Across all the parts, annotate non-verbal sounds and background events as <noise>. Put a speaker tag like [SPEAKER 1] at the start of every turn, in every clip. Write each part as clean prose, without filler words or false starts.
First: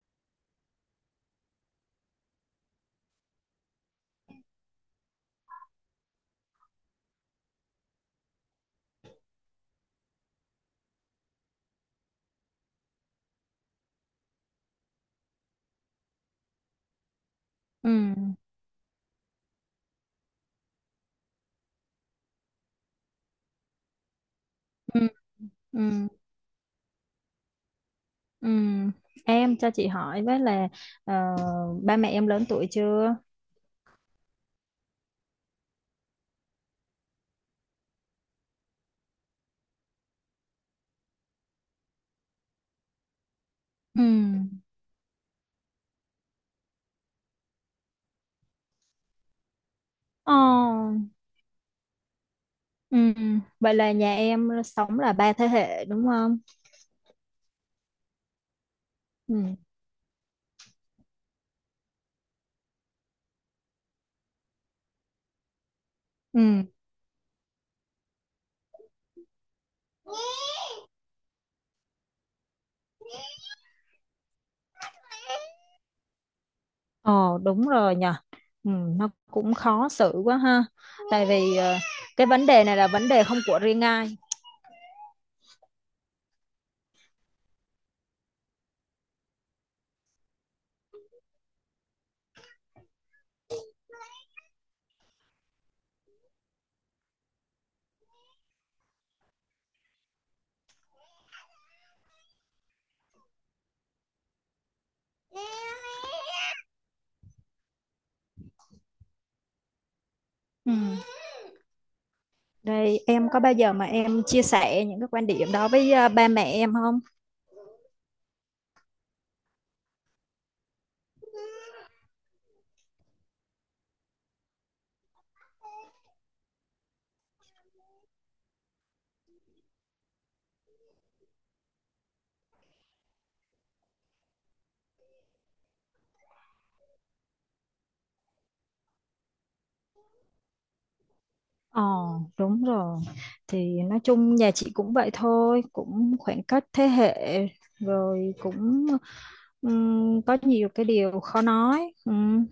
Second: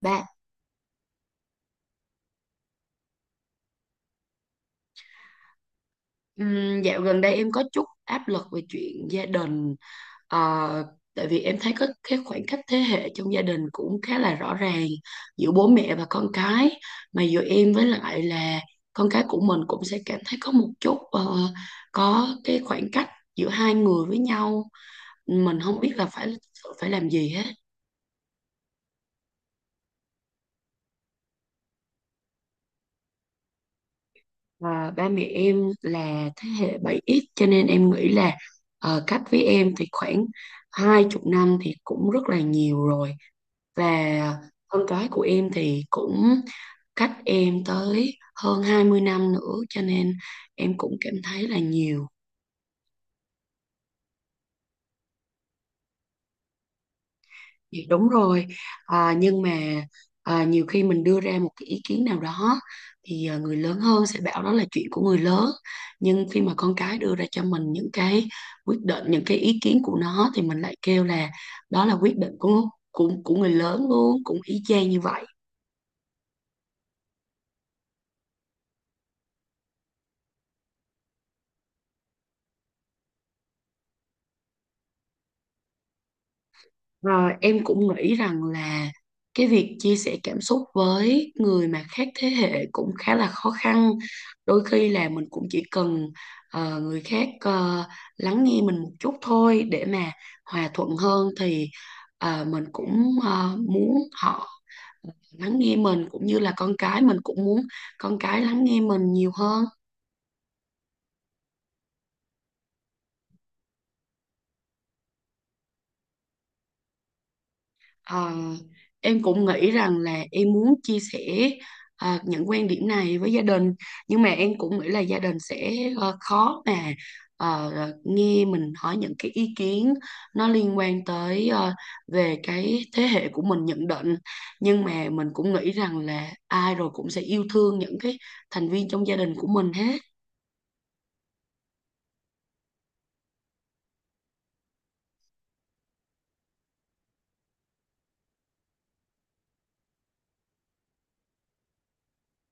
[SPEAKER 1] Bạn, dạo gần đây em có chút áp lực về chuyện gia đình. Ờ, Tại vì em thấy có cái khoảng cách thế hệ trong gia đình cũng khá là rõ ràng giữa bố mẹ và con cái, mà giữa em với
[SPEAKER 2] Ừ.
[SPEAKER 1] lại là con cái của mình cũng sẽ cảm thấy có một chút, có cái khoảng cách giữa hai người với nhau.
[SPEAKER 2] Ừ.
[SPEAKER 1] Mình không
[SPEAKER 2] Ừ.
[SPEAKER 1] biết là phải phải làm gì hết.
[SPEAKER 2] Ừ. Em cho chị hỏi với là ờ, ba mẹ em lớn tuổi chưa?
[SPEAKER 1] Và ba mẹ em là thế hệ 7X cho nên em nghĩ là, cách với em thì khoảng 20 năm thì cũng rất là nhiều rồi,
[SPEAKER 2] Ừ.
[SPEAKER 1] và con cái của em thì cũng cách em tới hơn 20 năm nữa, cho nên em cũng
[SPEAKER 2] Ồ.
[SPEAKER 1] cảm thấy là nhiều.
[SPEAKER 2] Ừ. Vậy là nhà em sống là ba thế hệ đúng không?
[SPEAKER 1] Dạ, đúng rồi. À, nhưng
[SPEAKER 2] Ừ.
[SPEAKER 1] mà à, nhiều khi mình đưa ra một cái ý kiến nào đó thì à, người lớn hơn sẽ bảo đó là chuyện của người lớn, nhưng khi
[SPEAKER 2] Ừ.
[SPEAKER 1] mà con cái đưa ra cho mình những cái quyết định, những cái ý kiến của nó thì mình lại kêu là đó là quyết định của của người lớn luôn, cũng y chang như vậy.
[SPEAKER 2] Ồ, đúng rồi nhờ. Ừ, nó cũng khó xử quá ha. Tại vì cái vấn đề này là vấn đề không của riêng ai.
[SPEAKER 1] Rồi em cũng nghĩ rằng là cái việc chia sẻ cảm xúc với người mà khác thế hệ cũng khá là khó khăn. Đôi khi là mình cũng chỉ cần, người khác lắng nghe mình một chút thôi để mà hòa thuận hơn thì, mình cũng muốn họ lắng nghe mình, cũng như là con cái mình cũng muốn con cái lắng nghe mình nhiều hơn.
[SPEAKER 2] Ừ. Đây em có bao giờ mà em chia sẻ những cái quan điểm đó với ba mẹ em không?
[SPEAKER 1] Ờ, em cũng nghĩ rằng là em muốn chia sẻ những quan điểm này với gia đình, nhưng mà em cũng nghĩ là gia đình sẽ khó mà ờ, nghe mình hỏi những cái ý kiến nó liên quan tới về cái thế hệ của mình nhận định. Nhưng mà mình cũng nghĩ rằng là ai rồi cũng sẽ yêu thương những cái thành viên trong gia đình của mình hết.
[SPEAKER 2] Ờ. Đúng rồi. Thì nói chung nhà chị cũng vậy thôi, cũng khoảng cách thế hệ, rồi cũng có nhiều cái điều khó nói.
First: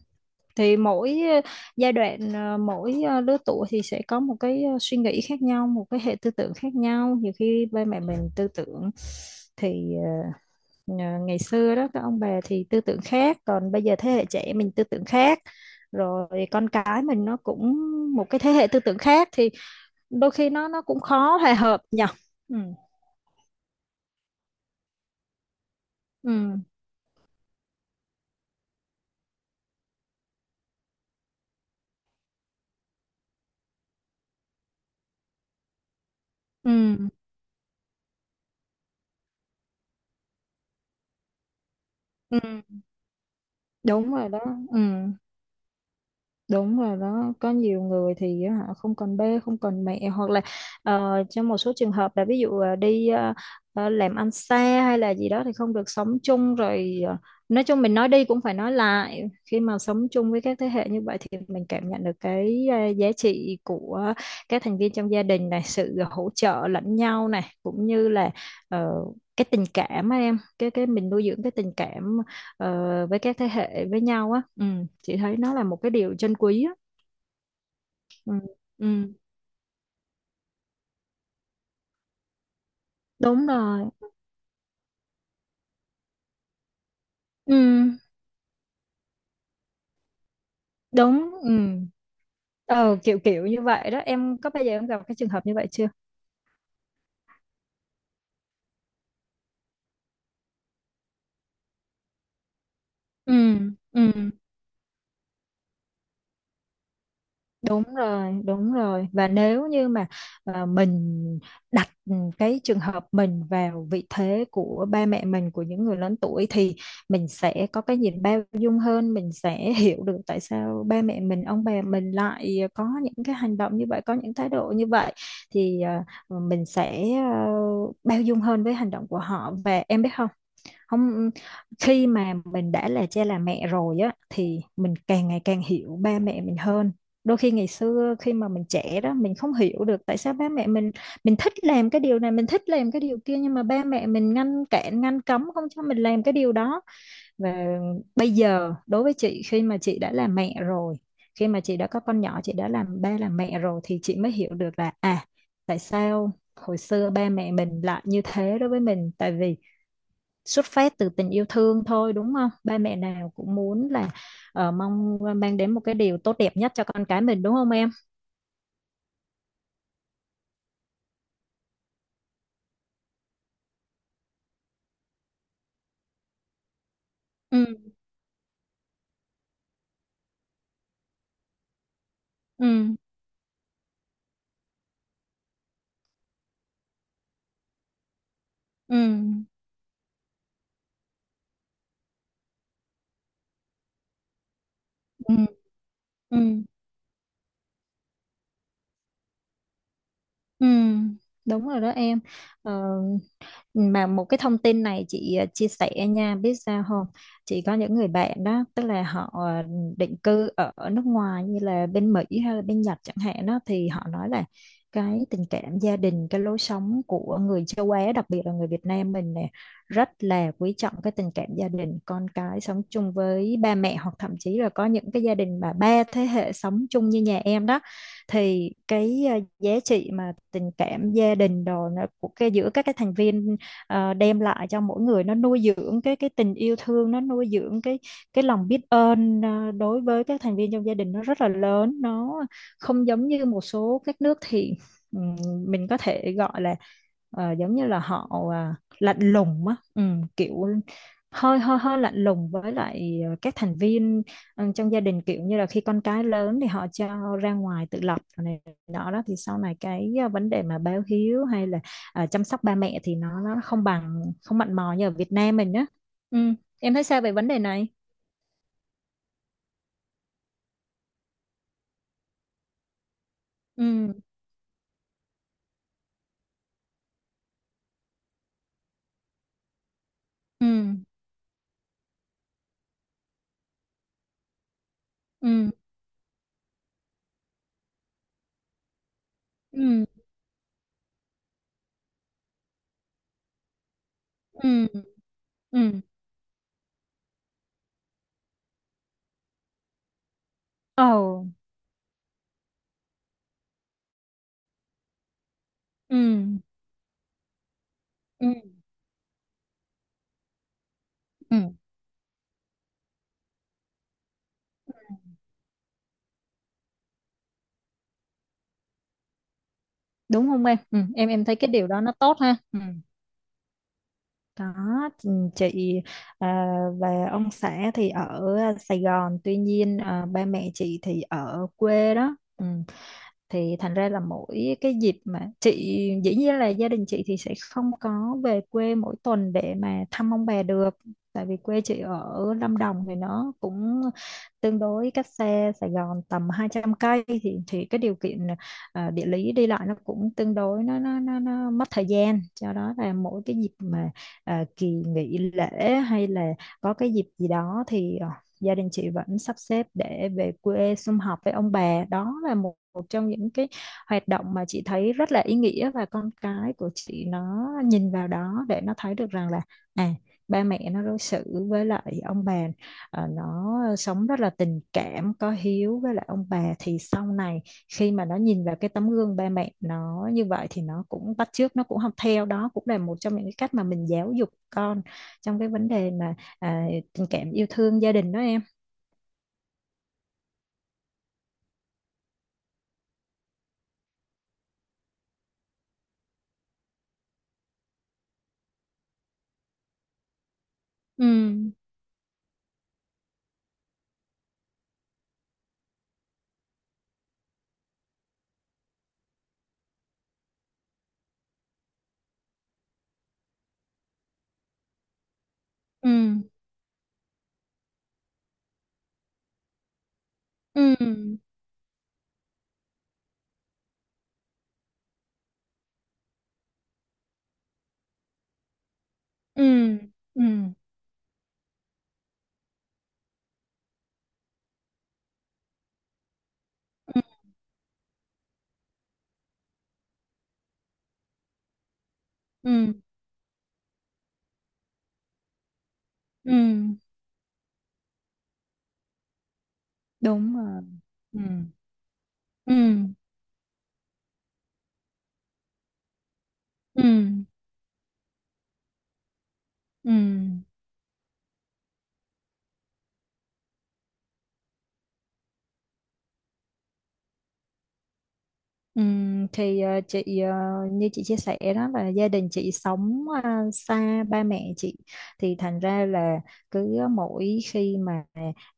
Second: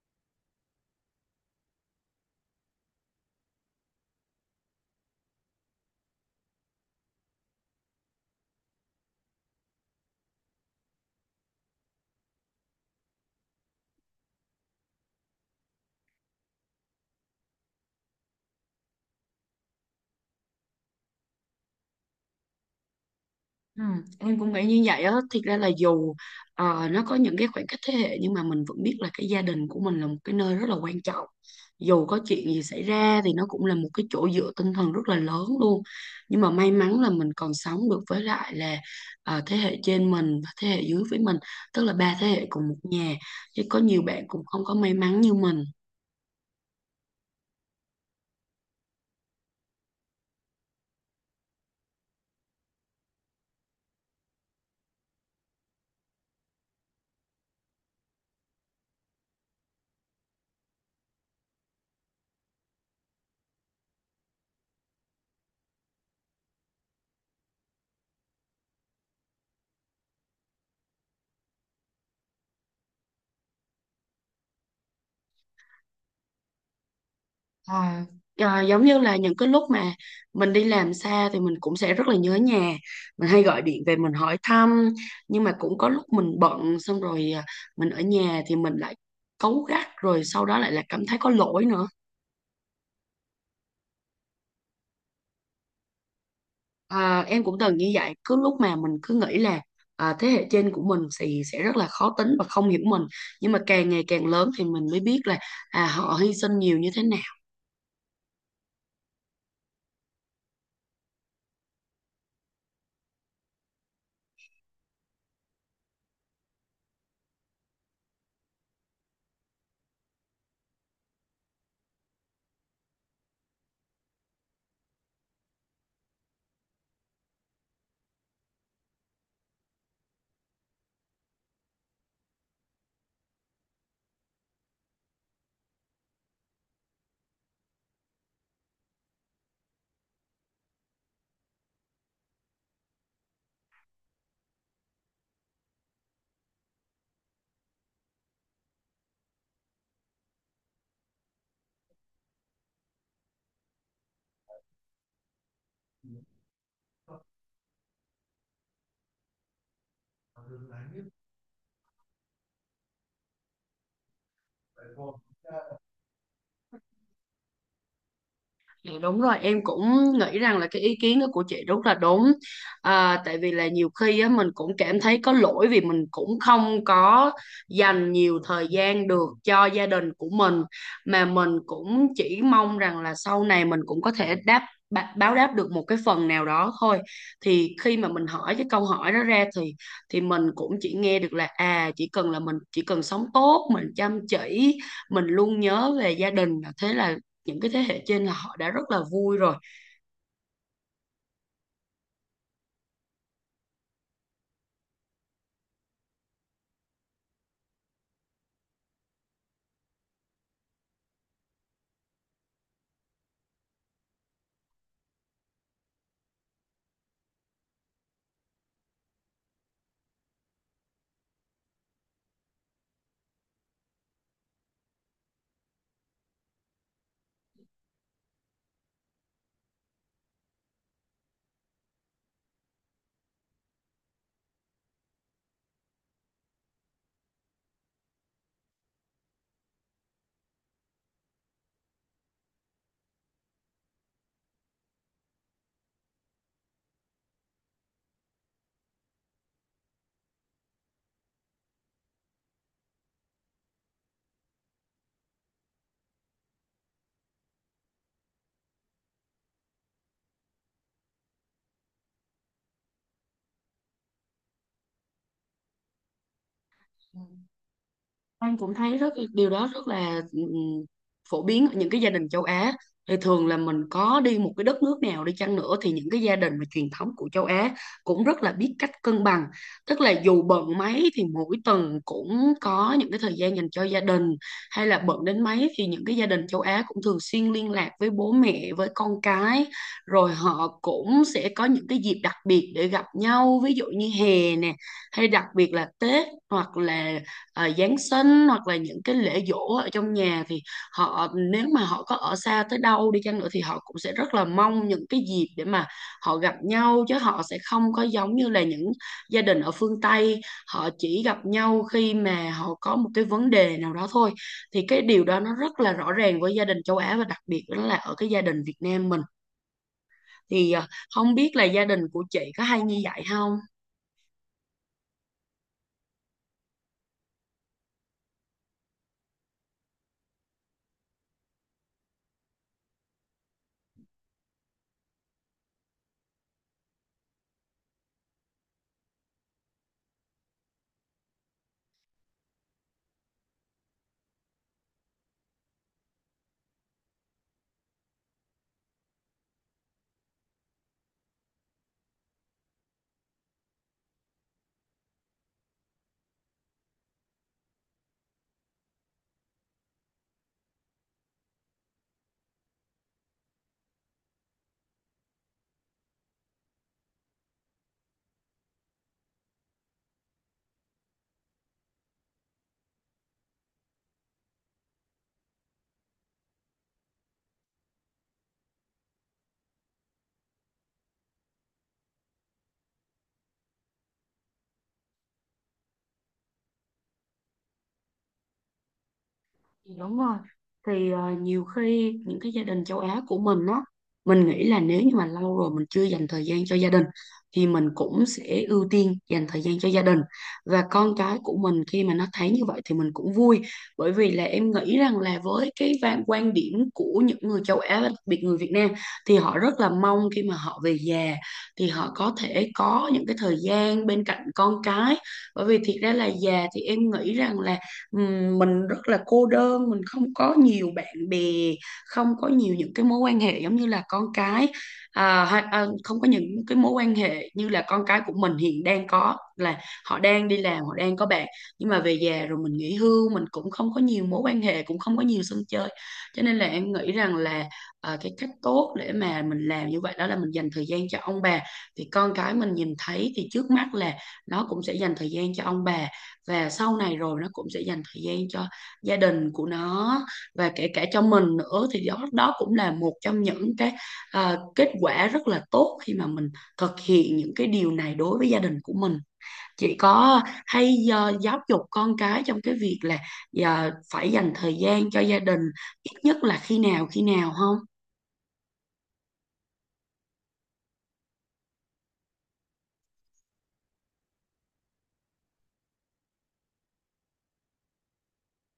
[SPEAKER 2] Thì mỗi giai đoạn, mỗi lứa tuổi thì sẽ có một cái suy nghĩ khác nhau, một cái hệ tư tưởng khác nhau. Nhiều khi ba mẹ mình tư tưởng thì ngày xưa đó các ông bà thì tư tưởng khác, còn bây giờ thế hệ trẻ mình tư tưởng khác, rồi con cái mình nó cũng một cái thế hệ tư tưởng khác, thì đôi khi nó cũng khó hòa hợp nhỉ. Ừ.
[SPEAKER 1] Ừ, em cũng nghĩ như vậy á. Thiệt ra là dù
[SPEAKER 2] Ừ.
[SPEAKER 1] nó có những cái khoảng cách thế hệ, nhưng mà mình vẫn biết là cái gia đình của mình là một cái nơi rất là quan trọng. Dù có chuyện gì xảy ra thì nó cũng là một cái chỗ dựa tinh thần rất là lớn luôn. Nhưng mà may
[SPEAKER 2] Ừ.
[SPEAKER 1] mắn là mình còn sống được với lại là thế hệ trên mình và thế hệ dưới với mình, tức là ba thế
[SPEAKER 2] Ừ.
[SPEAKER 1] hệ cùng một nhà, chứ có nhiều
[SPEAKER 2] Đúng
[SPEAKER 1] bạn
[SPEAKER 2] rồi đó.
[SPEAKER 1] cũng không có
[SPEAKER 2] Ừ.
[SPEAKER 1] may mắn như mình.
[SPEAKER 2] Đúng rồi đó, có nhiều người thì á, họ không còn ba, không còn mẹ, hoặc là trong một số trường hợp là ví dụ đi làm ăn xa, hay là gì đó thì không được sống chung, rồi nói chung mình nói đi cũng phải nói lại. Khi mà sống chung với các thế hệ như vậy thì mình cảm nhận được cái giá trị của các thành viên trong gia đình này, sự hỗ trợ lẫn nhau này, cũng như là ờ, cái tình cảm á em, cái mình nuôi dưỡng cái tình cảm với các thế hệ với nhau á. Ừ, chị thấy nó là một cái điều trân quý á.
[SPEAKER 1] À,
[SPEAKER 2] Ừ.
[SPEAKER 1] à, giống như
[SPEAKER 2] Ừ.
[SPEAKER 1] là những cái lúc mà mình đi làm xa thì mình cũng sẽ rất là nhớ nhà, mình hay
[SPEAKER 2] Đúng
[SPEAKER 1] gọi điện
[SPEAKER 2] rồi.
[SPEAKER 1] về mình hỏi thăm, nhưng mà cũng có lúc mình bận, xong rồi à,
[SPEAKER 2] Ừ.
[SPEAKER 1] mình ở nhà thì mình lại cáu gắt, rồi sau đó lại là cảm thấy có
[SPEAKER 2] Đúng.
[SPEAKER 1] lỗi
[SPEAKER 2] Ừ.
[SPEAKER 1] nữa.
[SPEAKER 2] ờ, kiểu kiểu như vậy đó, em có bao giờ em gặp cái trường hợp như vậy chưa?
[SPEAKER 1] À, em cũng từng như vậy. Cứ lúc mà mình cứ nghĩ là à, thế hệ trên của mình thì sẽ rất là khó tính và không hiểu mình, nhưng mà
[SPEAKER 2] Ừ.
[SPEAKER 1] càng
[SPEAKER 2] Ừ.
[SPEAKER 1] ngày càng lớn thì mình mới biết là à, họ hy sinh nhiều như thế nào.
[SPEAKER 2] Đúng rồi, đúng rồi. Và nếu như mà mình đặt cái trường hợp mình vào vị thế của ba mẹ mình, của những người lớn tuổi, thì mình sẽ có cái nhìn bao dung hơn, mình sẽ <laughs> hiểu được tại sao ba mẹ mình, ông bà mình lại có những cái hành động như vậy, có những thái độ như vậy, thì mình sẽ bao dung hơn với hành động của họ. Và em biết không? Không. Khi mà mình đã là cha là mẹ rồi á thì mình càng ngày càng hiểu ba mẹ mình hơn. Đôi khi ngày xưa khi mà mình trẻ đó mình không hiểu được tại sao ba mẹ mình thích làm cái điều này, mình thích làm cái điều kia, nhưng mà ba mẹ mình ngăn cản ngăn cấm không cho mình làm cái điều đó. Và bây giờ đối với chị, khi mà chị đã là mẹ rồi, khi mà chị đã có con nhỏ, chị đã làm ba làm mẹ rồi, thì chị mới hiểu được là tại sao hồi xưa ba mẹ mình lại như thế đối với mình, tại vì xuất phát từ tình yêu thương thôi, đúng không? Ba mẹ nào cũng muốn là mong mang đến một cái điều tốt đẹp nhất cho con cái mình, đúng không em?
[SPEAKER 1] Dạ, đúng rồi, em cũng nghĩ rằng là cái ý kiến đó của chị rất là đúng. À, tại vì là nhiều khi á, mình cũng cảm thấy có lỗi vì mình cũng không có
[SPEAKER 2] Ừ.
[SPEAKER 1] dành nhiều thời gian được cho gia đình của mình, mà mình cũng chỉ mong
[SPEAKER 2] Ừ.
[SPEAKER 1] rằng là sau này mình cũng có thể báo đáp được một cái phần nào đó thôi. Thì khi mà mình hỏi cái câu
[SPEAKER 2] Ừ.
[SPEAKER 1] hỏi đó ra thì mình cũng chỉ nghe được là à, chỉ cần là mình chỉ cần sống tốt, mình chăm chỉ, mình
[SPEAKER 2] Ừ.
[SPEAKER 1] luôn nhớ về gia
[SPEAKER 2] Ừ.
[SPEAKER 1] đình, thế là những cái thế hệ trên là họ đã rất là vui rồi.
[SPEAKER 2] Ừ. Đúng rồi đó em. Ờ, mà một cái thông tin này chị chia sẻ nha, biết sao không? Chị có những người bạn đó, tức là họ định cư ở nước ngoài như là bên Mỹ hay là bên Nhật chẳng hạn đó, thì họ nói là cái tình cảm gia đình, cái lối sống của người châu Á, đặc biệt là người Việt Nam mình nè, rất là quý trọng cái tình cảm gia đình, con cái sống chung với ba mẹ, hoặc thậm chí là có những cái gia đình mà ba thế hệ sống chung như nhà em đó. Thì cái giá trị mà tình cảm gia đình đồ nó của cái giữa các cái thành viên đem lại cho mỗi người, nó nuôi dưỡng cái tình yêu thương, nó nuôi dưỡng cái lòng biết ơn đối với các thành viên trong gia đình, nó rất là lớn, nó không giống như một số các nước, thì ừm, mình có thể gọi là giống như là họ lạnh lùng á. Kiểu hơi hơi hơi lạnh lùng với lại các thành viên, trong gia đình, kiểu như là khi con cái lớn thì họ cho ra ngoài tự lập rồi này nọ đó, thì sau này cái vấn đề mà báo hiếu hay là chăm sóc ba mẹ thì nó không bằng, không mặn mò như ở Việt Nam mình á. Ừ. Em thấy sao về vấn đề này?
[SPEAKER 1] Anh cũng thấy rất điều đó rất là phổ biến ở những cái gia đình châu Á. Thì thường là mình
[SPEAKER 2] Ừ.
[SPEAKER 1] có đi một cái đất nước nào đi chăng nữa thì những cái gia đình mà truyền thống của châu Á cũng rất là biết cách cân bằng. Tức là dù
[SPEAKER 2] Ừ.
[SPEAKER 1] bận mấy thì mỗi tuần cũng có những cái thời gian dành cho gia đình, hay là bận đến mấy
[SPEAKER 2] Ừ.
[SPEAKER 1] thì những cái gia đình châu Á cũng thường xuyên liên lạc với bố mẹ, với con cái.
[SPEAKER 2] Ừ.
[SPEAKER 1] Rồi họ cũng sẽ có những cái dịp đặc biệt để gặp nhau, ví dụ như hè nè,
[SPEAKER 2] Ừ.
[SPEAKER 1] hay đặc biệt
[SPEAKER 2] Ừ.
[SPEAKER 1] là Tết, hoặc là Giáng sinh, hoặc là những cái lễ giỗ ở trong nhà, thì
[SPEAKER 2] Ồ.
[SPEAKER 1] họ nếu mà họ có ở xa tới đâu đi chăng nữa thì họ cũng sẽ rất là mong những cái dịp để mà
[SPEAKER 2] Ừ.
[SPEAKER 1] họ gặp nhau, chứ họ sẽ không có giống
[SPEAKER 2] Ừ.
[SPEAKER 1] như là những gia đình ở phương Tây, họ chỉ gặp
[SPEAKER 2] Ừ.
[SPEAKER 1] nhau khi mà họ có một cái vấn đề nào đó thôi. Thì cái điều đó nó rất là rõ ràng với gia đình châu Á, và đặc biệt đó là ở cái gia đình Việt Nam mình.
[SPEAKER 2] Đúng không
[SPEAKER 1] Thì
[SPEAKER 2] em? Ừ. em
[SPEAKER 1] không
[SPEAKER 2] em
[SPEAKER 1] biết
[SPEAKER 2] thấy
[SPEAKER 1] là
[SPEAKER 2] cái
[SPEAKER 1] gia
[SPEAKER 2] điều
[SPEAKER 1] đình
[SPEAKER 2] đó nó
[SPEAKER 1] của
[SPEAKER 2] tốt
[SPEAKER 1] chị
[SPEAKER 2] ha.
[SPEAKER 1] có
[SPEAKER 2] Ừ.
[SPEAKER 1] hay như vậy không?
[SPEAKER 2] Đó, chị chị, à, và ông xã thì ở Sài Gòn, tuy nhiên ba mẹ chị thì ở quê đó. Ừ. Thì thành ra là mỗi cái dịp mà chị, dĩ nhiên là gia đình chị thì sẽ không có về quê mỗi tuần để mà thăm ông bà được, tại vì quê chị ở Lâm Đồng thì nó cũng tương đối cách xe Sài Gòn tầm 200 cây, thì cái điều kiện địa lý đi lại nó cũng tương đối, nó mất thời gian cho đó là mỗi cái dịp mà kỳ nghỉ lễ hay là có cái dịp gì đó thì gia đình chị vẫn sắp xếp để về quê sum họp với ông bà. Đó là một một trong những cái hoạt động mà chị thấy rất là ý nghĩa, và con cái của chị nó nhìn vào đó để nó thấy được rằng là à ba mẹ nó đối xử với lại ông bà. Ờ, nó sống rất là tình cảm, có hiếu với lại ông bà, thì sau này khi mà nó nhìn vào cái tấm gương ba mẹ nó như vậy thì nó cũng bắt chước, nó cũng học theo, đó cũng là một trong những cái cách mà mình giáo dục con trong cái vấn đề mà à, tình cảm yêu thương gia đình, đó em.
[SPEAKER 1] Dạ, đúng rồi. Thì nhiều khi những cái gia đình châu Á của mình á, mình nghĩ là nếu như mà lâu rồi mình chưa dành thời gian cho gia đình thì mình cũng sẽ ưu tiên dành thời gian cho gia đình. Và con
[SPEAKER 2] Ừ.
[SPEAKER 1] cái của mình khi mà nó thấy như vậy thì mình cũng vui, bởi vì là em nghĩ rằng là với cái quan điểm của những người châu Á và đặc biệt người Việt Nam thì họ rất là mong khi mà họ về già thì họ có thể có những cái thời gian bên cạnh con cái. Bởi vì thiệt
[SPEAKER 2] Ừ.
[SPEAKER 1] ra là già thì em nghĩ rằng là mình rất là cô đơn, mình không có
[SPEAKER 2] Ừ.
[SPEAKER 1] nhiều bạn bè, không có nhiều những cái mối quan hệ giống như là con cái, à, hay, à, không có những cái mối quan hệ như là con cái của mình hiện đang có, là
[SPEAKER 2] Ừ.
[SPEAKER 1] họ
[SPEAKER 2] Ừ.
[SPEAKER 1] đang đi làm, họ đang có bạn, nhưng mà về già rồi mình nghỉ hưu mình cũng không có nhiều mối quan hệ, cũng không có nhiều sân chơi. Cho nên là em nghĩ
[SPEAKER 2] Ừ.
[SPEAKER 1] rằng là à, cái cách tốt để mà mình làm như vậy đó là mình dành thời gian cho ông bà, thì con cái mình
[SPEAKER 2] Ừ.
[SPEAKER 1] nhìn thấy thì trước mắt là nó cũng sẽ dành thời gian cho ông bà, và
[SPEAKER 2] Ừ.
[SPEAKER 1] sau này rồi nó cũng sẽ dành thời gian cho gia đình của nó,
[SPEAKER 2] Đúng
[SPEAKER 1] và
[SPEAKER 2] rồi.
[SPEAKER 1] kể cả cho
[SPEAKER 2] Ừ.
[SPEAKER 1] mình nữa, thì đó đó cũng là
[SPEAKER 2] Ừ.
[SPEAKER 1] một trong những cái à, kết quả rất là tốt khi mà mình thực
[SPEAKER 2] Ừ.
[SPEAKER 1] hiện những cái điều này đối với gia đình của mình. Chị
[SPEAKER 2] Ừ.
[SPEAKER 1] có hay à, giáo dục con cái trong cái việc là à, phải dành thời gian cho gia đình ít nhất là khi nào không?
[SPEAKER 2] Thì như chị chia sẻ đó là gia đình chị sống xa ba mẹ chị, thì thành ra là cứ mỗi khi mà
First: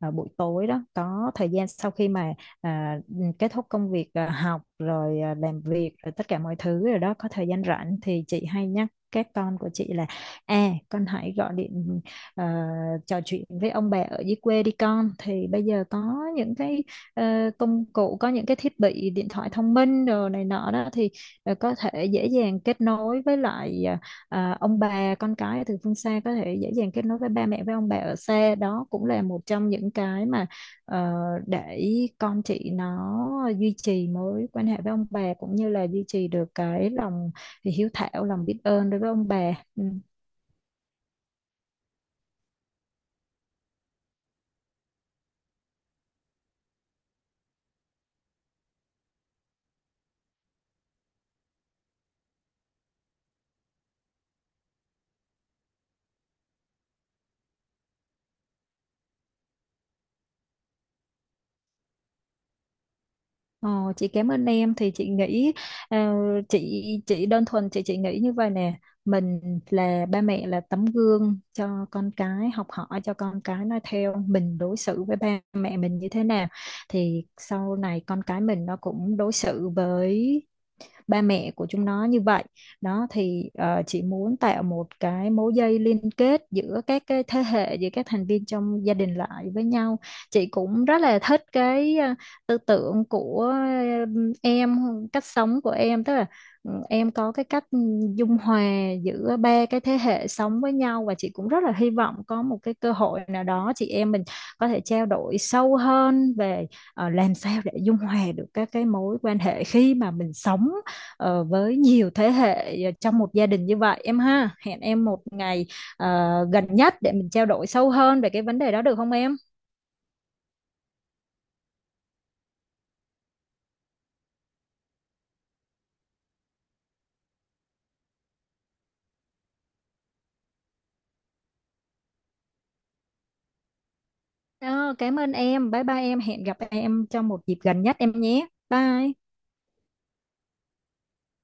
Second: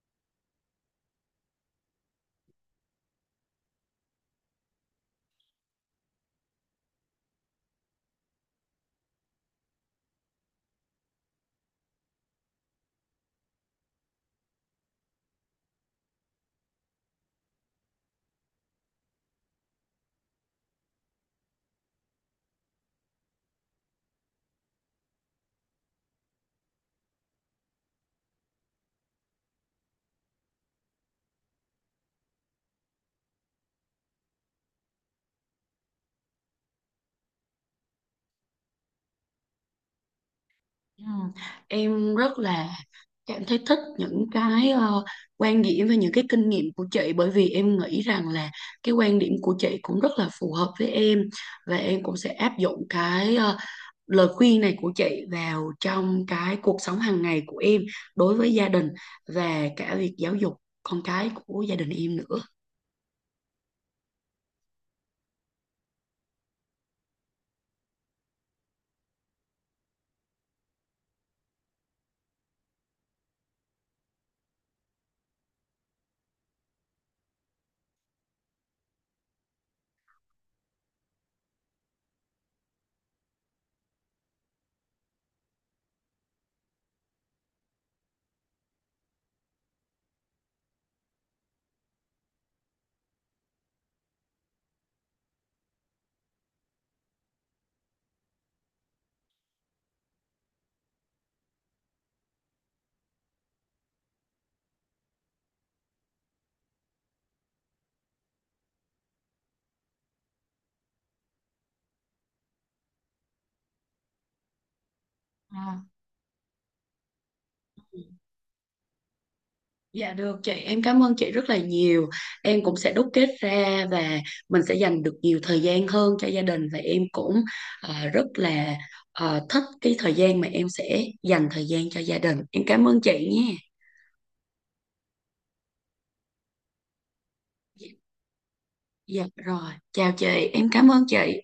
[SPEAKER 2] buổi tối đó có thời gian, sau khi mà à, kết thúc công việc, học rồi, làm việc rồi, tất cả mọi thứ rồi đó, có thời gian rảnh thì chị hay nhắc các con của chị là con hãy gọi điện, ờ, trò chuyện với ông bà ở dưới quê đi con. Thì bây giờ có những cái công cụ, có những cái thiết bị điện thoại thông minh rồi này nọ đó, thì có thể dễ dàng kết nối với lại ông bà con cái từ phương xa, có thể dễ dàng kết nối với ba mẹ, với ông bà ở xa. Đó cũng là một trong những cái mà ờ, để con chị nó duy trì mối quan hệ với ông bà, cũng như là duy trì được cái lòng hiếu thảo, lòng biết ơn đối với ông bà. Ừ.
[SPEAKER 1] Ừ. Em rất là Em thấy thích những cái quan điểm và những cái kinh nghiệm của chị, bởi vì em nghĩ rằng là cái quan điểm của chị cũng rất là phù hợp với em, và em cũng sẽ áp dụng cái lời khuyên này của chị vào trong cái cuộc sống hàng ngày của em đối với gia đình và cả việc giáo dục con cái của gia đình em nữa.
[SPEAKER 2] Ờ, chị cảm ơn em. Thì chị nghĩ, ờ, chị đơn thuần chị nghĩ như vậy nè. Mình là ba mẹ, là tấm gương cho con cái học hỏi, cho con cái noi theo. Mình đối xử với ba mẹ mình như thế nào thì sau này con cái mình nó cũng đối xử với ba mẹ của chúng nó như vậy. Đó thì chị muốn tạo một cái mối dây liên kết giữa các cái thế hệ, giữa các thành viên trong gia đình lại với nhau. Chị cũng rất là thích cái tư tưởng của, em cách sống của em, tức là em có cái cách dung hòa giữa ba cái thế hệ sống với nhau. Và chị cũng rất là hy vọng có một cái cơ hội nào đó chị em mình có thể trao đổi sâu hơn về làm sao để dung hòa được các cái mối quan hệ khi mà mình sống với nhiều thế hệ trong một gia đình như vậy, em ha. Hẹn em một ngày ờ, gần nhất để mình trao đổi sâu hơn về cái vấn đề đó, được không em?
[SPEAKER 1] Dạ được chị, em cảm ơn chị rất là nhiều. Em cũng sẽ đúc kết ra và mình sẽ dành được nhiều thời gian hơn cho gia đình, và em cũng rất là thích cái thời gian mà em sẽ dành thời gian cho gia đình. Em cảm ơn chị nha.
[SPEAKER 2] Ờ, cảm ơn em. Bye bye em. Hẹn gặp em trong một dịp gần
[SPEAKER 1] Dạ,
[SPEAKER 2] nhất em nhé. Bye.
[SPEAKER 1] dạ, rồi, chào chị, em cảm ơn chị.